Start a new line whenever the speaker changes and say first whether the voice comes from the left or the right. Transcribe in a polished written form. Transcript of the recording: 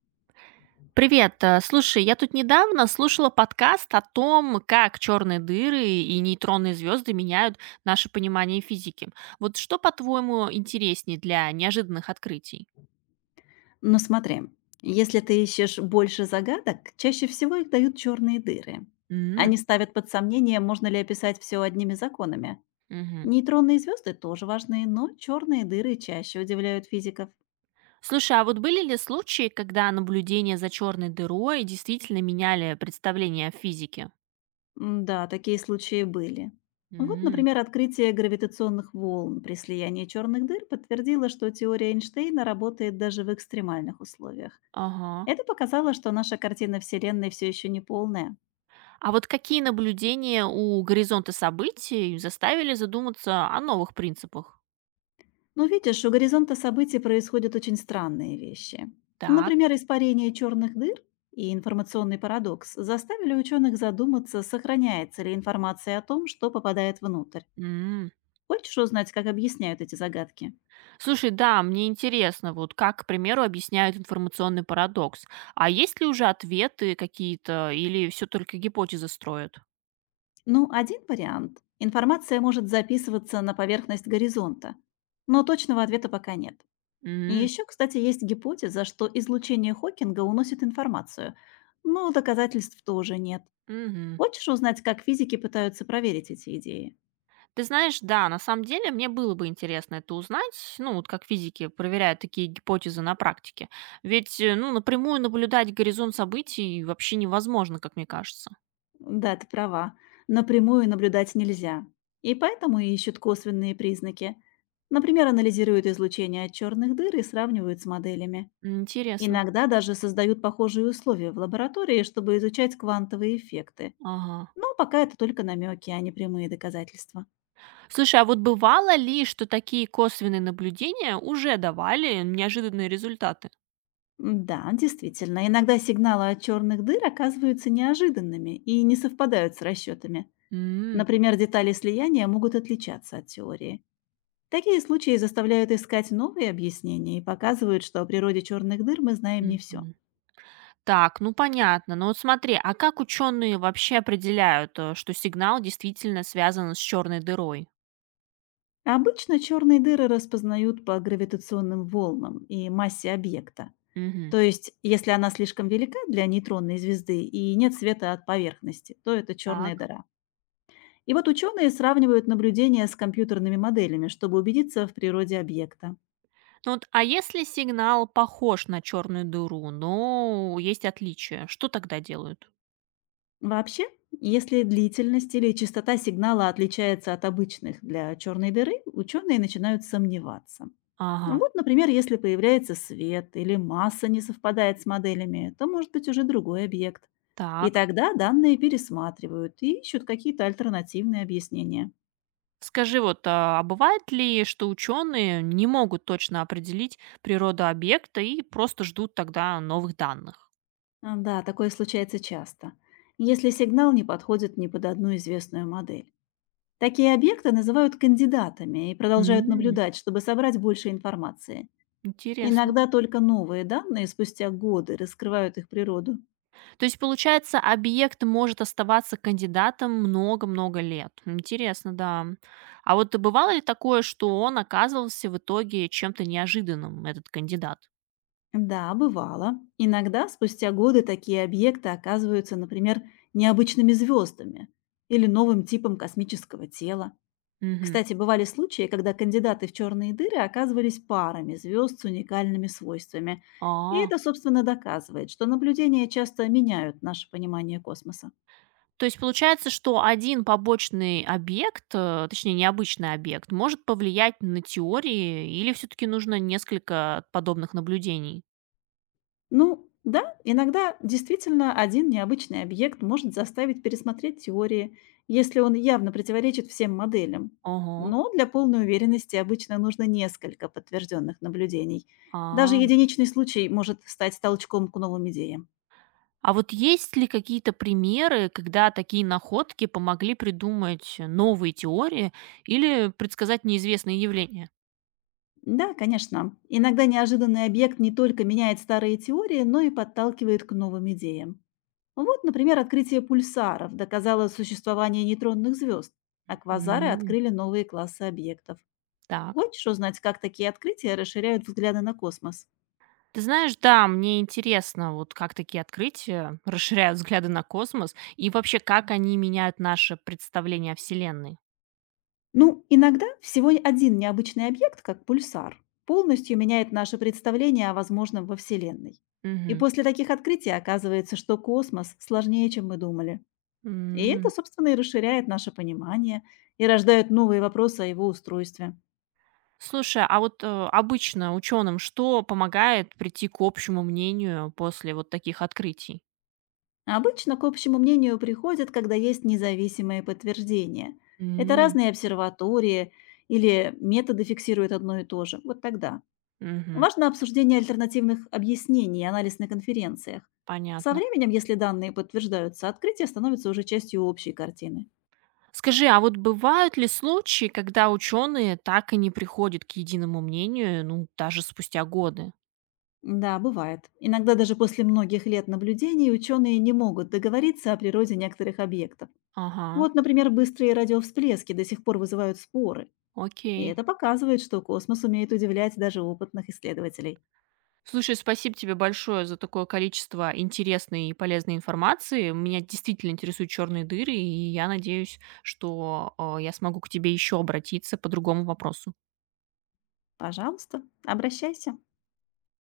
right: Привет. Слушай, я тут недавно слушала подкаст о том, как черные дыры и нейтронные звезды меняют наше понимание физики. Вот что, по-твоему, интереснее для неожиданных открытий?
left: Но смотри, если ты ищешь больше загадок, чаще всего их дают черные дыры.
right: М,
left: Они ставят под сомнение, можно ли описать все одними законами.
right: мгм.
left: Нейтронные звезды тоже важны, но черные дыры чаще удивляют физиков.
right: Слушай, а вот были ли случаи, когда наблюдения за черной дырой действительно меняли представление о физике?
left: Да, такие случаи были. Вот,
right: М,
left: например, открытие гравитационных волн при слиянии черных дыр подтвердило, что теория Эйнштейна работает даже в экстремальных условиях.
right: ага.
left: Это показало, что наша картина Вселенной все еще не полная.
right: А вот какие наблюдения у горизонта событий заставили задуматься о новых принципах?
left: Но видишь, у горизонта событий происходят очень странные вещи.
right: Так.
left: Например, испарение черных дыр и информационный парадокс заставили ученых задуматься, сохраняется ли информация о том, что попадает внутрь. Хочешь узнать, как объясняют эти загадки?
right: Слушай, да, мне интересно, вот как, к примеру, объясняют информационный парадокс. А есть ли уже ответы какие-то, или все только гипотезы строят?
left: Ну, один вариант. Информация может записываться на поверхность горизонта, но точного ответа пока нет. И
right: М,
left: еще, кстати, есть гипотеза, что излучение Хокинга уносит информацию, но доказательств тоже нет.
right: мгм.
left: Хочешь узнать, как физики пытаются проверить эти идеи?
right: Ты знаешь, да, на самом деле мне было бы интересно это узнать, ну, вот как физики проверяют такие гипотезы на практике. Ведь, ну, напрямую наблюдать горизонт событий вообще невозможно, как мне кажется.
left: Да, ты права. Напрямую наблюдать нельзя. И поэтому и ищут косвенные признаки. Например, анализируют излучение от черных дыр и сравнивают с моделями.
right: Интересно.
left: Иногда даже создают похожие условия в лаборатории, чтобы изучать квантовые эффекты.
right: Ага.
left: Но пока это только намеки, а не прямые доказательства.
right: Слушай, а вот бывало ли, что такие косвенные наблюдения уже давали неожиданные результаты?
left: Да, действительно, иногда сигналы от черных дыр оказываются неожиданными и не совпадают с расчетами.
right: М.
left: Например, детали слияния могут отличаться от теории. Такие случаи заставляют искать новые объяснения и показывают, что о природе черных дыр мы знаем не все.
right: Мгм. Так, ну понятно. Но вот смотри, а как ученые вообще определяют, что сигнал действительно связан с черной дырой?
left: Обычно черные дыры распознают по гравитационным волнам и массе объекта.
right: Мгм.
left: То есть, если она слишком велика для нейтронной звезды и нет света от поверхности, то это
right: Так.
left: черная дыра. И вот ученые сравнивают наблюдения с компьютерными моделями, чтобы убедиться в природе объекта.
right: Ну вот, а если сигнал похож на черную дыру, но есть отличия, что тогда делают?
left: Вообще, если длительность или частота сигнала отличается от обычных для черной дыры, ученые начинают сомневаться.
right: Ага,
left: Вот, например, если появляется свет или масса не совпадает с моделями, то может быть уже другой объект. И
right: так.
left: тогда данные пересматривают и ищут какие-то альтернативные объяснения.
right: Скажи, вот, а бывает ли, что ученые не могут точно определить природу объекта и просто ждут тогда новых данных?
left: Да, такое случается часто, если сигнал не подходит ни под одну известную модель. Такие объекты называют кандидатами и продолжают
right: М,
left: наблюдать, чтобы собрать больше информации.
right: интересно.
left: Иногда только новые данные спустя годы раскрывают их природу.
right: То есть, получается, объект может оставаться кандидатом много-много лет. Интересно, да. А вот бывало ли такое, что он оказывался в итоге чем-то неожиданным, этот кандидат?
left: Да, бывало. Иногда спустя годы такие объекты оказываются, например, необычными звездами или новым типом космического тела.
right: Мгм.
left: Кстати, бывали случаи, когда кандидаты в черные дыры оказывались парами звезд с уникальными свойствами. И
right: А,
left: это, собственно, доказывает, что наблюдения часто меняют наше понимание космоса.
right: то есть получается, что один побочный объект, точнее необычный объект, может повлиять на теории или все-таки нужно несколько подобных наблюдений?
left: Ну, да, иногда действительно один необычный объект может заставить пересмотреть теории, если он явно противоречит всем моделям.
right: Ого.
left: Но для полной уверенности обычно нужно несколько подтвержденных наблюдений. Даже
right: А.
left: единичный случай может стать толчком к новым идеям.
right: А вот есть ли какие-то примеры, когда такие находки помогли придумать новые теории или предсказать неизвестные явления?
left: Да, конечно. Иногда неожиданный объект не только меняет старые теории, но и подталкивает к новым идеям. Вот, например, открытие пульсаров доказало существование нейтронных звезд, а квазары
right: М,
left: открыли новые классы объектов.
right: так.
left: Хочешь узнать, как такие открытия расширяют взгляды на космос?
right: Ты знаешь, да, мне интересно, вот как такие открытия расширяют взгляды на космос и вообще как они меняют наше представление о Вселенной.
left: Ну, иногда всего один необычный объект, как пульсар, полностью меняет наше представление о возможном во Вселенной. И
right: Мгм.
left: после таких открытий оказывается, что космос сложнее, чем мы думали. И это,
right: М.
left: собственно, и расширяет наше понимание и рождает новые вопросы о его устройстве.
right: Слушай, а вот обычно ученым что помогает прийти к общему мнению после вот таких открытий?
left: Обычно к общему мнению приходят, когда есть независимые подтверждения. Это
right: М,
left: разные обсерватории или методы фиксируют одно и то же. Вот тогда.
right: мгм.
left: Важно обсуждение альтернативных объяснений и анализ на конференциях. Со
right: Понятно.
left: временем, если данные подтверждаются, открытие становится уже частью общей картины.
right: Скажи, а вот бывают ли случаи, когда ученые так и не приходят к единому мнению, ну, даже спустя годы?
left: Да, бывает. Иногда даже после многих лет наблюдений ученые не могут договориться о природе некоторых объектов. Вот,
right: Ага,
left: например, быстрые радиовсплески до сих пор вызывают споры. И
right: окей.
left: это показывает, что космос умеет удивлять даже опытных исследователей.
right: Слушай, спасибо тебе большое за такое количество интересной и полезной информации. Меня действительно интересуют черные дыры, и я надеюсь, что я смогу к тебе еще обратиться по другому вопросу.
left: Пожалуйста, обращайся.